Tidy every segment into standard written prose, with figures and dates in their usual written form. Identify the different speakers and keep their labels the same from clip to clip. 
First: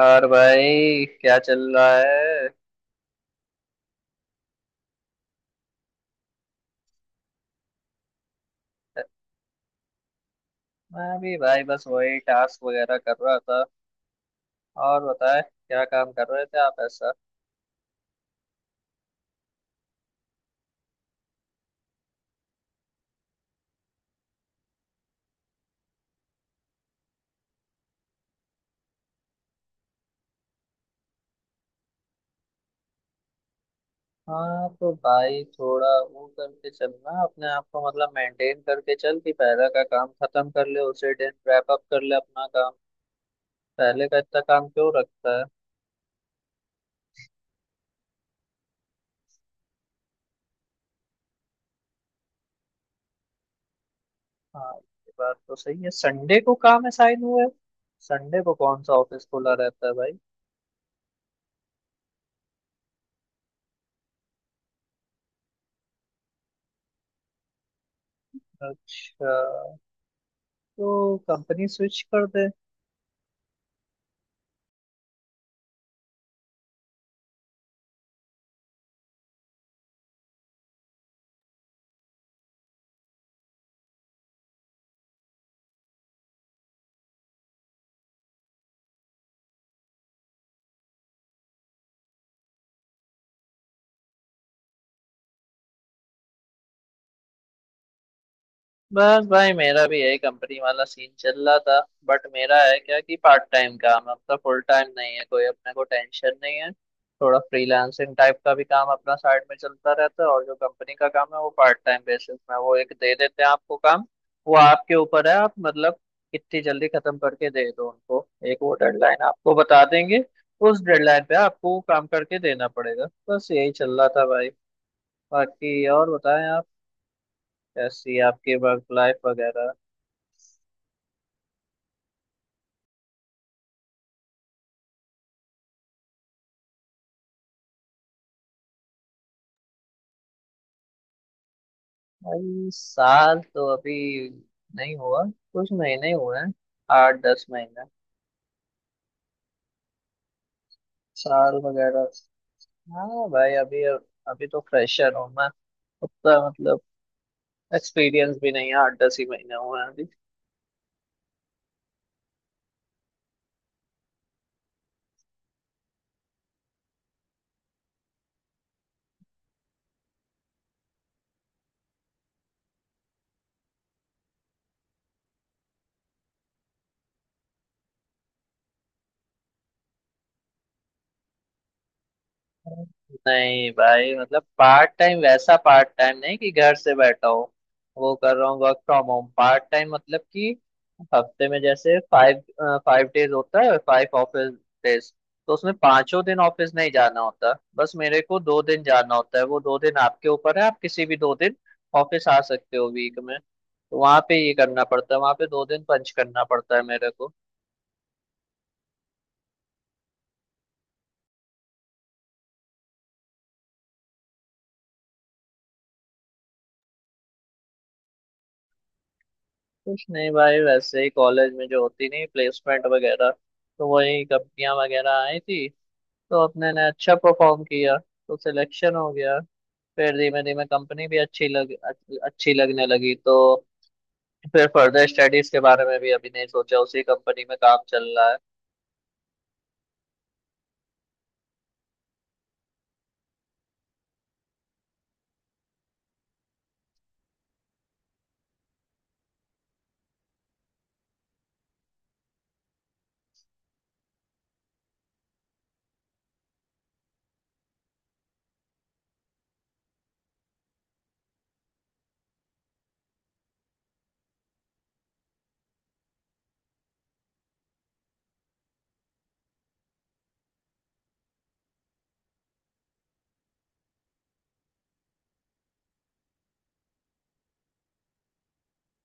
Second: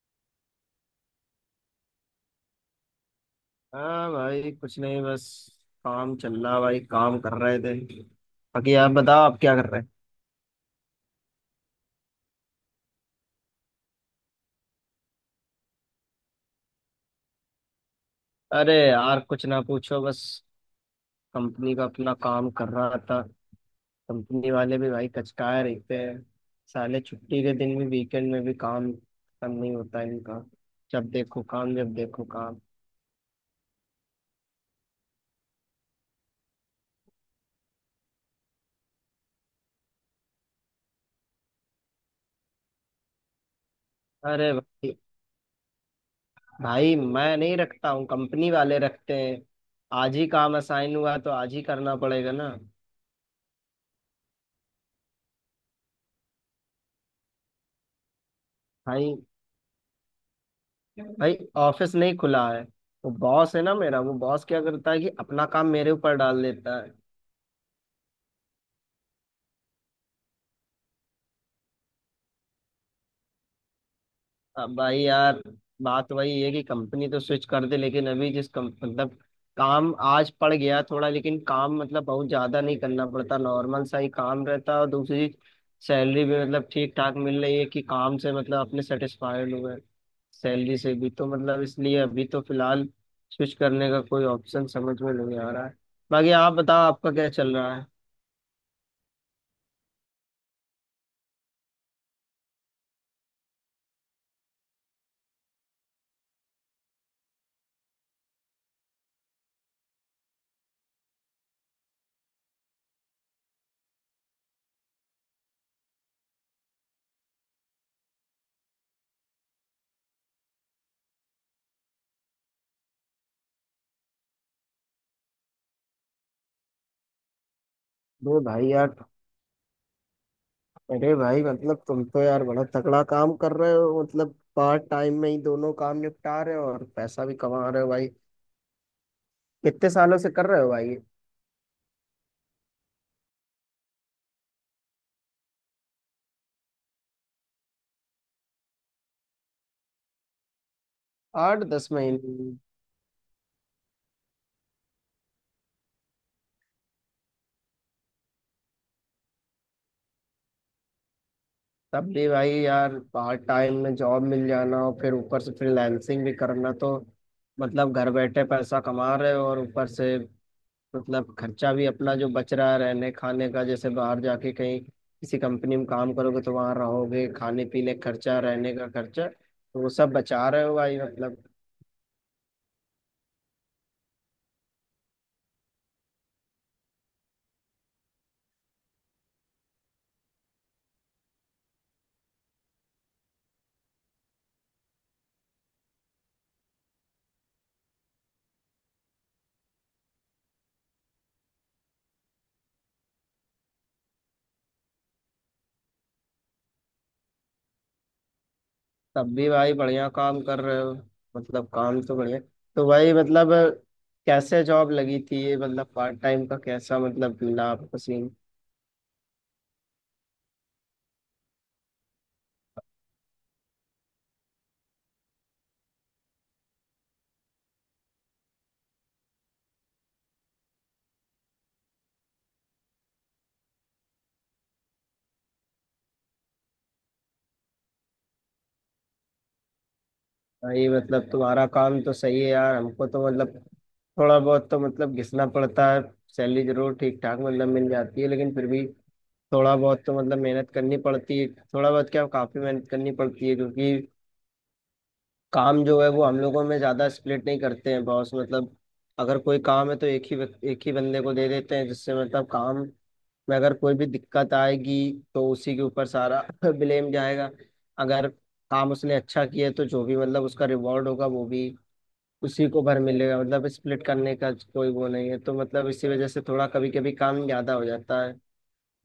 Speaker 1: और भाई क्या चल रहा है।
Speaker 2: हाँ भाई, कुछ नहीं। बस काम चल रहा, भाई। काम कर रहे थे। बाकी आप बताओ, आप क्या कर रहे हैं?
Speaker 1: मैं भी भाई बस वही टास्क वगैरह कर रहा था। और बताए क्या काम कर रहे थे आप ऐसा।
Speaker 2: अरे यार, कुछ ना पूछो। बस कंपनी का अपना काम कर रहा था। कंपनी वाले भी, भाई, कचकाए रहते हैं। साले छुट्टी के दिन भी, वीकेंड में भी काम खत्म नहीं होता इनका। जब देखो काम, जब देखो काम।
Speaker 1: हाँ तो भाई थोड़ा वो करके चलना अपने आप को मतलब मेंटेन करके चल कि पहले का काम खत्म कर ले उसी दिन रैप अप कर ले अपना काम। पहले का इतना
Speaker 2: अरे
Speaker 1: काम क्यों
Speaker 2: भाई!
Speaker 1: रखता है।
Speaker 2: भाई, मैं नहीं रखता हूँ, कंपनी वाले रखते हैं। आज ही काम असाइन हुआ तो आज ही करना पड़ेगा ना।
Speaker 1: हाँ ये बात तो सही है, संडे को काम असाइन हुआ है। संडे को कौन सा
Speaker 2: भाई!
Speaker 1: ऑफिस खुला रहता है भाई।
Speaker 2: भाई, ऑफिस नहीं खुला है। वो बॉस है ना मेरा, वो बॉस क्या करता है कि अपना काम मेरे ऊपर डाल देता है।
Speaker 1: अच्छा, तो कंपनी स्विच कर दे।
Speaker 2: अब भाई यार, बात वही है कि कंपनी तो स्विच कर दे, लेकिन अभी जिस कम मतलब काम आज पड़ गया थोड़ा। लेकिन काम मतलब बहुत ज्यादा नहीं करना पड़ता, नॉर्मल सा ही काम रहता है। और दूसरी, सैलरी भी मतलब ठीक ठाक मिल रही है कि काम से मतलब अपने सेटिस्फाइड हुए, सैलरी से भी तो मतलब, इसलिए अभी तो फिलहाल स्विच करने का कोई ऑप्शन समझ में नहीं आ रहा है। बाकी आप बताओ, आपका क्या चल रहा है?
Speaker 1: बस भाई मेरा भी यही कंपनी वाला सीन चल रहा था। बट मेरा है क्या कि पार्ट टाइम काम है अपना, फुल टाइम नहीं है कोई, अपने को टेंशन नहीं है। थोड़ा फ्रीलांसिंग टाइप का भी काम अपना साइड में चलता रहता है, और जो कंपनी का काम है वो पार्ट टाइम बेसिस में वो एक दे देते हैं आपको काम। वो आपके ऊपर है, आप मतलब कितनी जल्दी खत्म करके दे दो उनको। एक वो डेडलाइन आपको बता देंगे, उस डेडलाइन पे आपको वो काम करके देना पड़ेगा। बस यही चल रहा था भाई। बाकी और बताएं आप, कैसी है
Speaker 2: अरे
Speaker 1: आपकी
Speaker 2: भाई
Speaker 1: वर्क
Speaker 2: यार!
Speaker 1: लाइफ वगैरह।
Speaker 2: अरे भाई, मतलब तुम तो यार बड़ा तगड़ा काम कर रहे हो। मतलब पार्ट टाइम में ही दोनों काम निपटा रहे हो और पैसा भी कमा रहे हो, भाई। कितने सालों से कर रहे हो, भाई?
Speaker 1: भाई साल तो अभी नहीं हुआ, कुछ महीने ही हुए हैं। आठ दस महीने, साल
Speaker 2: आठ दस
Speaker 1: वगैरह।
Speaker 2: महीने?
Speaker 1: हाँ भाई अभी, अभी तो फ्रेशर हूँ मैं। उतना मतलब एक्सपीरियंस भी नहीं है, आठ दस ही महीने हुए हैं अभी।
Speaker 2: तब भी भाई यार, पार्ट टाइम में जॉब मिल जाना और फिर ऊपर से फ्रीलांसिंग भी करना तो मतलब घर बैठे पैसा कमा रहे हो। और ऊपर से मतलब खर्चा भी अपना जो बच रहा है रहने खाने का, जैसे बाहर जाके कहीं किसी कंपनी में काम करोगे तो वहां रहोगे, खाने पीने का खर्चा, रहने का खर्चा, तो वो सब बचा रहे हो, भाई मतलब।
Speaker 1: नहीं भाई मतलब पार्ट टाइम वैसा पार्ट टाइम नहीं कि घर से बैठा हो वो कर रहा हूँ। Work from home part time मतलब कि हफ्ते में जैसे फाइव, फाइव डेज होता है, फाइव ऑफिस डेज। तो उसमें पांचों दिन ऑफिस नहीं जाना होता, बस मेरे को दो दिन जाना होता है। वो दो दिन आपके ऊपर है, आप किसी भी दो दिन ऑफिस आ सकते हो वीक में। तो वहां पे ये करना पड़ता है, वहां पे दो दिन पंच करना पड़ता है मेरे।
Speaker 2: तब भी भाई, बढ़िया काम कर रहे हो। मतलब काम तो बढ़िया। तो भाई मतलब कैसे जॉब लगी थी ये, मतलब पार्ट टाइम का कैसा मतलब मिला आपको सीन?
Speaker 1: कुछ नहीं भाई, वैसे ही कॉलेज में जो होती नहीं प्लेसमेंट वगैरह, तो वही कंपनियां वगैरह आई थी। तो अपने ने अच्छा परफॉर्म किया तो सिलेक्शन हो गया। फिर धीमे धीमे कंपनी भी अच्छी लगने लगी। तो फिर फर्दर स्टडीज के बारे में भी अभी नहीं सोचा, उसी कंपनी में काम चल रहा है।
Speaker 2: भाई मतलब तुम्हारा काम तो सही है यार, हमको तो मतलब थोड़ा बहुत तो मतलब घिसना पड़ता है। सैलरी जरूर ठीक ठाक मतलब मिल जाती है, लेकिन फिर भी थोड़ा बहुत तो मतलब मेहनत करनी पड़ती है। थोड़ा बहुत क्या, काफी मेहनत करनी पड़ती है, क्योंकि काम जो है वो हम लोगों में ज्यादा स्प्लिट नहीं करते हैं बॉस, मतलब अगर कोई काम है तो एक ही एक ही बंदे को दे देते हैं, जिससे मतलब काम में अगर कोई भी दिक्कत आएगी तो उसी के ऊपर सारा ब्लेम जाएगा। अगर काम उसने अच्छा किया है, तो जो भी मतलब उसका रिवॉर्ड होगा वो भी उसी को भर मिलेगा। मतलब स्प्लिट करने का कोई वो नहीं है, तो मतलब इसी वजह से थोड़ा कभी कभी काम ज्यादा हो जाता है।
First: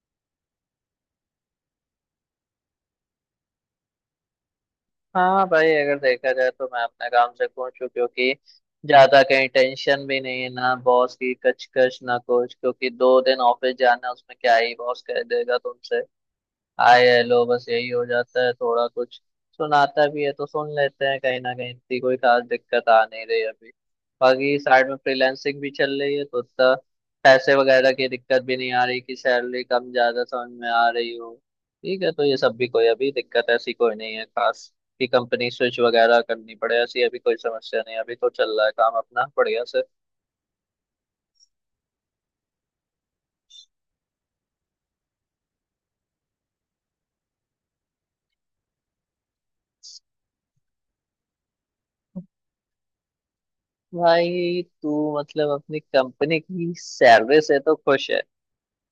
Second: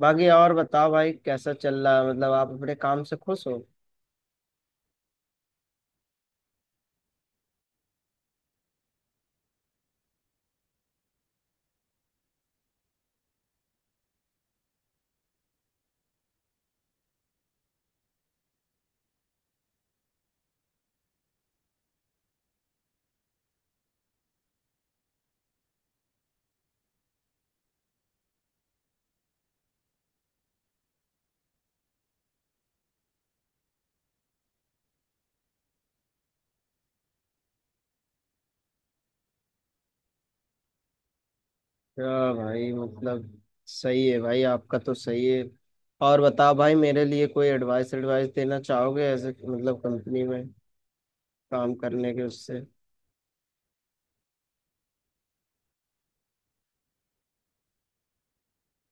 Speaker 2: बाकी और बताओ भाई, कैसा चल रहा है? मतलब आप अपने काम से खुश हो?
Speaker 1: हाँ भाई अगर देखा जाए तो मैं अपने काम से खुश हूँ, क्योंकि ज्यादा कहीं टेंशन भी नहीं है ना, बॉस की कचकच ना कुछ, क्योंकि दो दिन ऑफिस जाना उसमें क्या ही बॉस कह देगा तुमसे। हाय हेलो बस यही हो जाता है। थोड़ा कुछ सुनाता भी है तो सुन लेते हैं, कहीं ना कहीं इतनी कोई खास दिक्कत आ नहीं रही अभी। बाकी साइड में फ्रीलांसिंग भी चल रही है, तो उतना पैसे वगैरह की दिक्कत भी नहीं आ रही कि सैलरी कम ज्यादा समझ में आ रही हो। ठीक है, तो ये सब भी कोई अभी दिक्कत ऐसी कोई नहीं है खास कि कंपनी स्विच वगैरह करनी पड़े, ऐसी अभी कोई समस्या नहीं है, अभी तो चल रहा है काम अपना बढ़िया से।
Speaker 2: हाँ भाई, मतलब सही है भाई, आपका तो सही है। और बताओ भाई, मेरे लिए कोई एडवाइस एडवाइस देना चाहोगे ऐसे, मतलब कंपनी में काम करने के उससे?
Speaker 1: भाई तू मतलब अपनी कंपनी की सैलरी से तो खुश है,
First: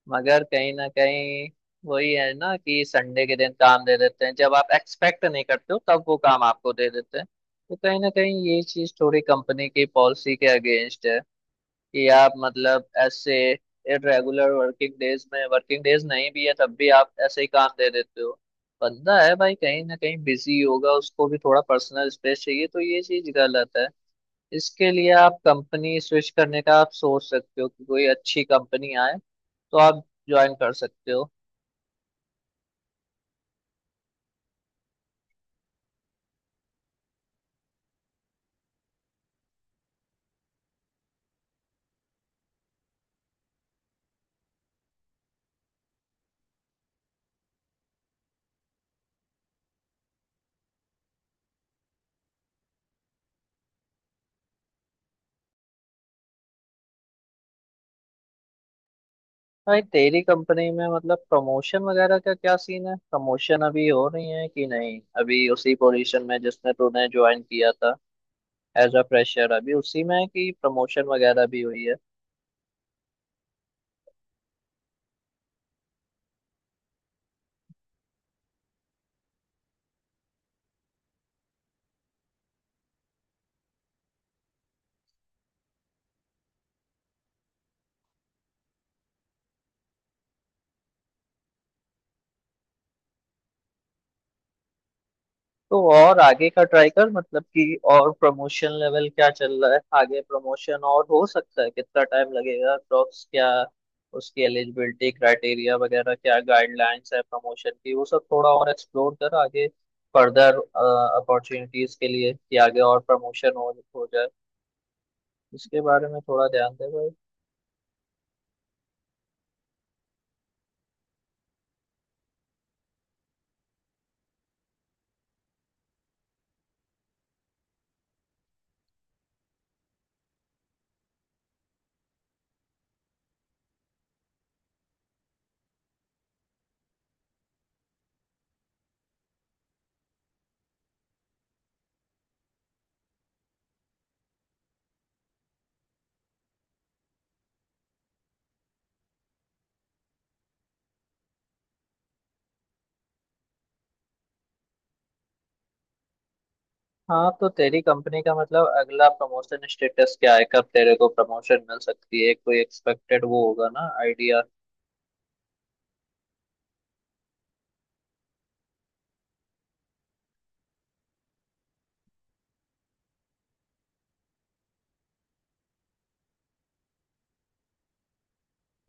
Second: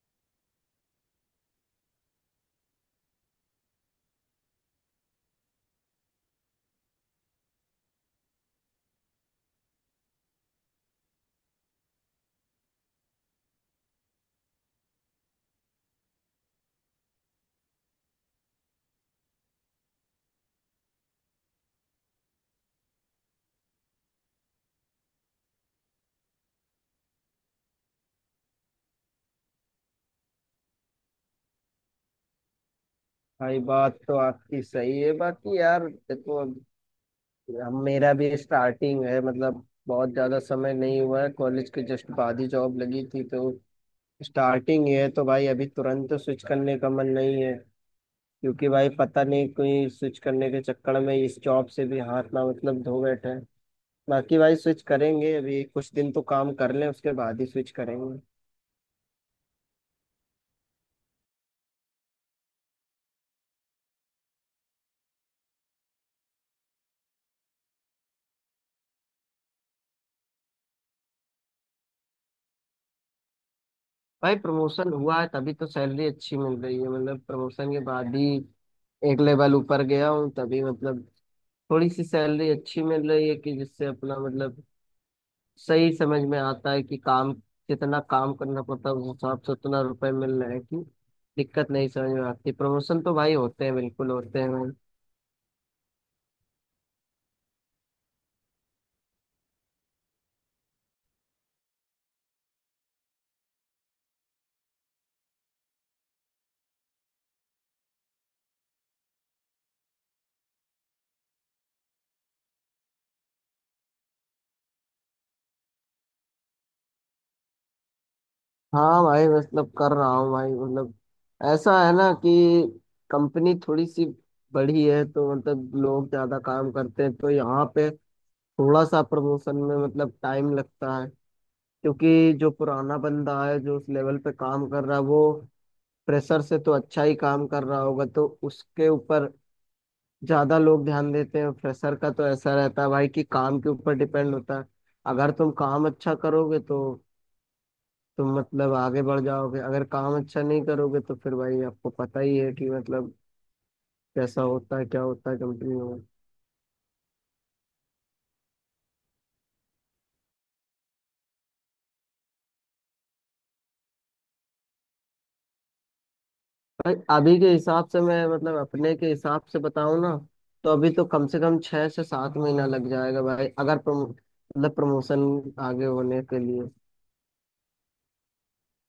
Speaker 1: मगर कहीं ना कहीं वही है ना कि संडे के दिन काम दे देते हैं। जब आप एक्सपेक्ट नहीं करते हो तब वो काम आपको दे देते हैं। तो कहीं ना कहीं ये चीज थोड़ी कंपनी की पॉलिसी के अगेंस्ट है कि आप मतलब ऐसे इरेगुलर वर्किंग डेज में, वर्किंग डेज नहीं भी है तब भी आप ऐसे ही काम दे देते हो। बंदा है भाई, कहीं ना कहीं बिजी होगा, उसको भी थोड़ा पर्सनल स्पेस चाहिए। तो ये चीज गलत है, इसके लिए आप कंपनी स्विच करने का आप सोच सकते हो कि कोई अच्छी कंपनी आए तो आप ज्वाइन कर सकते हो।
Speaker 2: भाई बात तो आपकी सही है। बाकी यार देखो, अब मेरा भी स्टार्टिंग है। मतलब बहुत ज़्यादा समय नहीं हुआ है, कॉलेज के जस्ट बाद ही जॉब लगी थी, तो स्टार्टिंग ही है। तो भाई अभी तुरंत तो स्विच करने का मन नहीं है, क्योंकि भाई पता नहीं कोई स्विच करने के चक्कर में इस जॉब से भी हाथ ना मतलब धो बैठे हैं। बाकी भाई स्विच करेंगे, अभी कुछ दिन तो काम कर लें उसके बाद ही स्विच करेंगे।
Speaker 1: भाई तेरी कंपनी में मतलब प्रमोशन वगैरह का क्या सीन है, प्रमोशन अभी हो रही है कि नहीं, अभी उसी पोजीशन में जिसने तूने ज्वाइन किया था एज अ फ्रेशर अभी उसी में है कि प्रमोशन वगैरह भी हुई है।
Speaker 2: भाई प्रमोशन हुआ है तभी तो सैलरी अच्छी मिल रही है। मतलब प्रमोशन के बाद ही एक लेवल ऊपर गया हूँ, तभी मतलब थोड़ी सी सैलरी अच्छी मिल रही है, कि जिससे अपना मतलब सही समझ में आता है कि काम, जितना काम करना पड़ता है उस हिसाब से उतना रुपए मिल रहे हैं कि दिक्कत नहीं समझ में आती। प्रमोशन तो भाई होते हैं, बिल्कुल होते हैं भाई।
Speaker 1: तो और आगे का ट्राई कर, मतलब कि और प्रमोशन लेवल क्या चल रहा है, आगे प्रमोशन और हो सकता है, कितना टाइम लगेगा अप्रोक्स, क्या उसकी एलिजिबिलिटी क्राइटेरिया वगैरह, क्या गाइडलाइंस है प्रमोशन की, वो सब थोड़ा और एक्सप्लोर कर आगे फर्दर अपॉर्चुनिटीज के लिए कि आगे और प्रमोशन हो जाए। इसके बारे में थोड़ा ध्यान दे भाई।
Speaker 2: हाँ भाई, मतलब कर रहा हूँ भाई। मतलब ऐसा है ना कि कंपनी थोड़ी सी बड़ी है तो मतलब लोग ज्यादा काम करते हैं, तो यहाँ पे थोड़ा सा प्रमोशन में मतलब टाइम लगता है। क्योंकि जो पुराना बंदा है जो उस लेवल पे काम कर रहा है, वो प्रेशर से तो अच्छा ही काम कर रहा होगा, तो उसके ऊपर ज्यादा लोग ध्यान देते हैं। प्रेशर का तो ऐसा रहता है भाई कि काम के ऊपर डिपेंड होता है। अगर तुम काम अच्छा करोगे तो तुम मतलब आगे बढ़ जाओगे। अगर काम अच्छा नहीं करोगे तो फिर भाई आपको पता ही है कि मतलब कैसा होता है, क्या होता है कंपनी में।
Speaker 1: हाँ तो तेरी कंपनी का मतलब अगला प्रमोशन स्टेटस क्या है, कब तेरे को प्रमोशन मिल सकती है, कोई एक्सपेक्टेड वो होगा ना आइडिया।
Speaker 2: भाई अभी के हिसाब से मैं मतलब अपने के हिसाब से बताऊं ना, तो अभी तो कम से कम 6 से 7 महीना लग जाएगा, भाई, अगर प्रमोशन आगे होने के लिए।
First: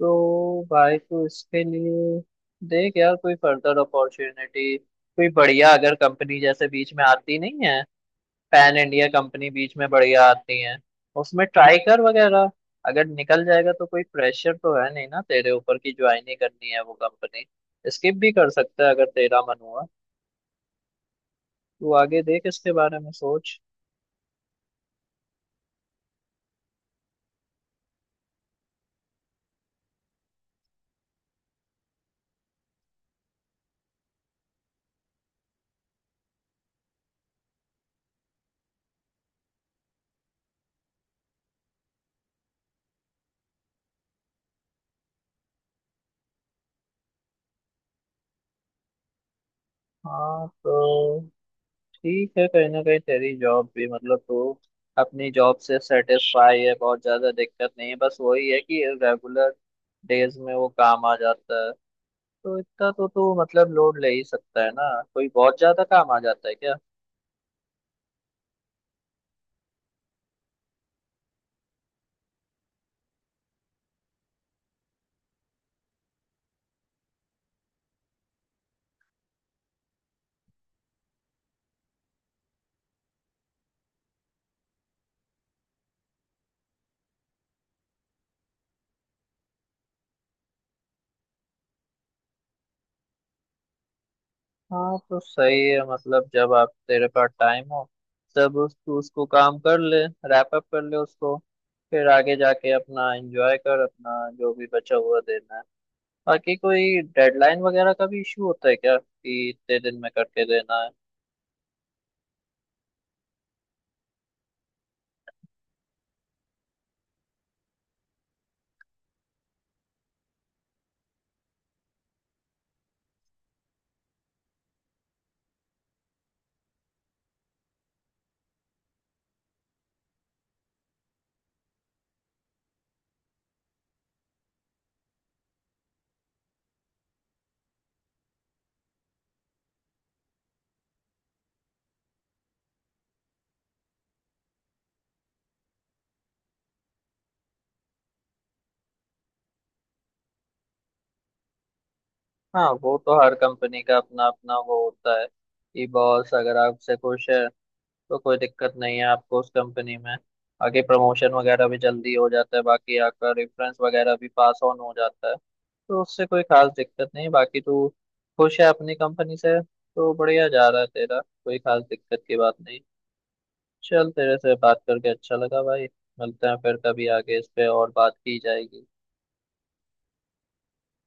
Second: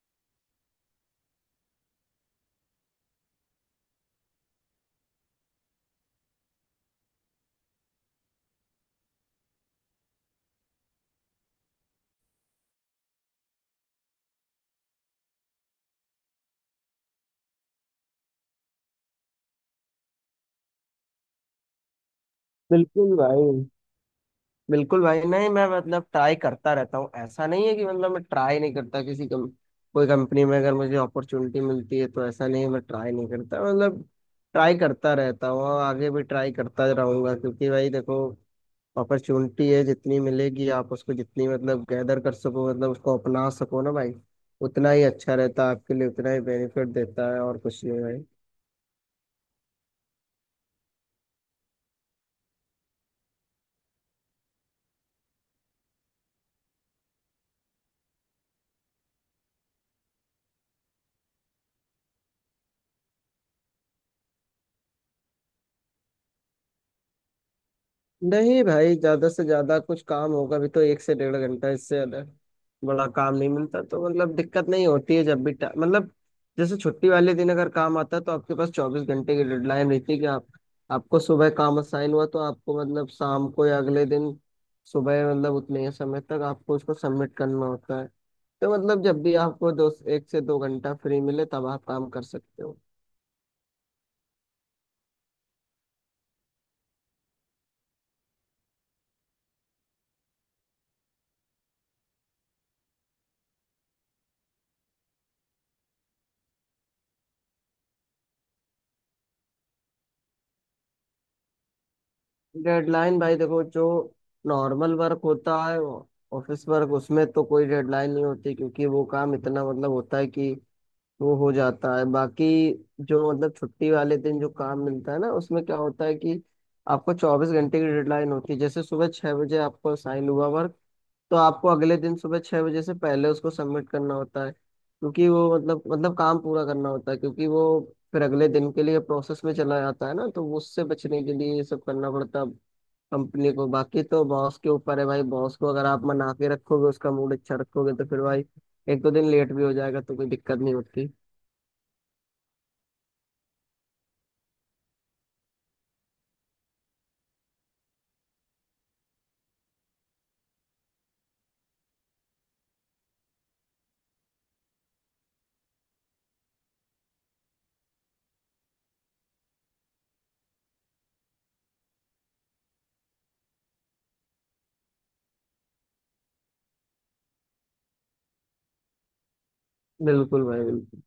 Speaker 1: तो भाई तो इसके लिए देख यार, कोई फर्दर अपॉर्चुनिटी कोई बढ़िया अगर कंपनी जैसे बीच में आती नहीं है, पैन इंडिया कंपनी बीच में बढ़िया आती है, उसमें ट्राई कर वगैरह। अगर निकल जाएगा तो कोई प्रेशर तो है नहीं ना तेरे ऊपर की ज्वाइन ही करनी है वो कंपनी, स्किप भी कर सकता है अगर तेरा मन हुआ। तू आगे देख, इसके बारे में
Speaker 2: बिल्कुल
Speaker 1: सोच।
Speaker 2: भाई, बिल्कुल भाई। नहीं, मैं मतलब ट्राई करता रहता हूँ, ऐसा नहीं है कि मतलब मैं ट्राई नहीं करता। कोई कंपनी में अगर मुझे अपॉर्चुनिटी मिलती है तो ऐसा नहीं है मैं ट्राई नहीं करता। मतलब ट्राई करता रहता हूँ और आगे भी ट्राई करता रहूंगा, क्योंकि भाई देखो अपॉर्चुनिटी है, जितनी मिलेगी आप उसको जितनी मतलब गैदर कर सको, मतलब उसको अपना सको ना भाई, उतना ही अच्छा रहता है आपके लिए, उतना ही बेनिफिट देता है और कुछ नहीं भाई।
Speaker 1: हाँ तो ठीक है, कहीं ना कहीं तेरी जॉब भी मतलब तू अपनी जॉब से सेटिस्फाई है, बहुत ज्यादा दिक्कत नहीं है, बस वही है कि रेगुलर डेज में वो काम आ जाता है। तो इतना तो तू मतलब लोड ले ही सकता है ना, कोई बहुत ज्यादा काम आ जाता है क्या।
Speaker 2: नहीं भाई, ज्यादा से ज्यादा कुछ काम होगा भी तो 1 से 1.5 घंटा, इससे ज्यादा बड़ा काम नहीं मिलता। तो मतलब दिक्कत नहीं होती है। जब भी मतलब जैसे छुट्टी वाले दिन अगर काम आता है तो आपके पास 24 घंटे की डेडलाइन रहती है, कि आप, आपको सुबह काम असाइन हुआ तो आपको मतलब शाम को या अगले दिन सुबह मतलब उतने ही समय तक आपको उसको सबमिट करना होता है। तो मतलब जब भी आपको दो 1 से 2 घंटा फ्री मिले तब आप काम कर सकते हो।
Speaker 1: हाँ तो सही है, मतलब जब आप तेरे पास टाइम हो तब तू उसको काम कर ले, रैप अप कर ले उसको। फिर आगे जाके अपना एंजॉय कर अपना जो भी बचा हुआ दिन है। बाकी कोई डेडलाइन वगैरह का भी इशू होता है क्या, कि इतने दिन में करके देना है।
Speaker 2: डेडलाइन, भाई देखो, जो नॉर्मल वर्क होता है ऑफिस वर्क, उसमें तो कोई डेडलाइन नहीं होती क्योंकि वो काम इतना मतलब होता है कि वो हो जाता है। बाकी जो मतलब छुट्टी वाले दिन जो काम मिलता है ना, उसमें क्या होता है कि आपको 24 घंटे की डेडलाइन होती है। जैसे सुबह 6 बजे आपको साइन हुआ वर्क, तो आपको अगले दिन सुबह 6 बजे से पहले उसको सबमिट करना होता है, क्योंकि वो मतलब काम पूरा करना होता है, क्योंकि वो फिर अगले दिन के लिए प्रोसेस में चला जाता है ना। तो उससे बचने के लिए ये सब करना पड़ता है कंपनी को। बाकी तो बॉस के ऊपर है भाई, बॉस को अगर आप मना के रखोगे, उसका मूड अच्छा रखोगे, तो फिर भाई एक दो दिन लेट भी हो जाएगा तो कोई दिक्कत नहीं होती।
Speaker 1: हाँ वो तो हर कंपनी का अपना अपना वो होता है कि बॉस अगर आपसे खुश है तो कोई दिक्कत नहीं है आपको उस कंपनी में। बाकी प्रमोशन वगैरह भी जल्दी हो जाता है, बाकी आपका रेफरेंस वगैरह भी पास ऑन हो जाता है, तो उससे कोई खास दिक्कत नहीं। बाकी तू खुश है अपनी कंपनी से तो बढ़िया जा रहा है तेरा, कोई खास दिक्कत की बात नहीं। चल, तेरे से बात करके अच्छा लगा भाई। मिलते हैं फिर कभी, आगे इस पे और बात की जाएगी।
Speaker 2: बिल्कुल भाई, बिल्कुल।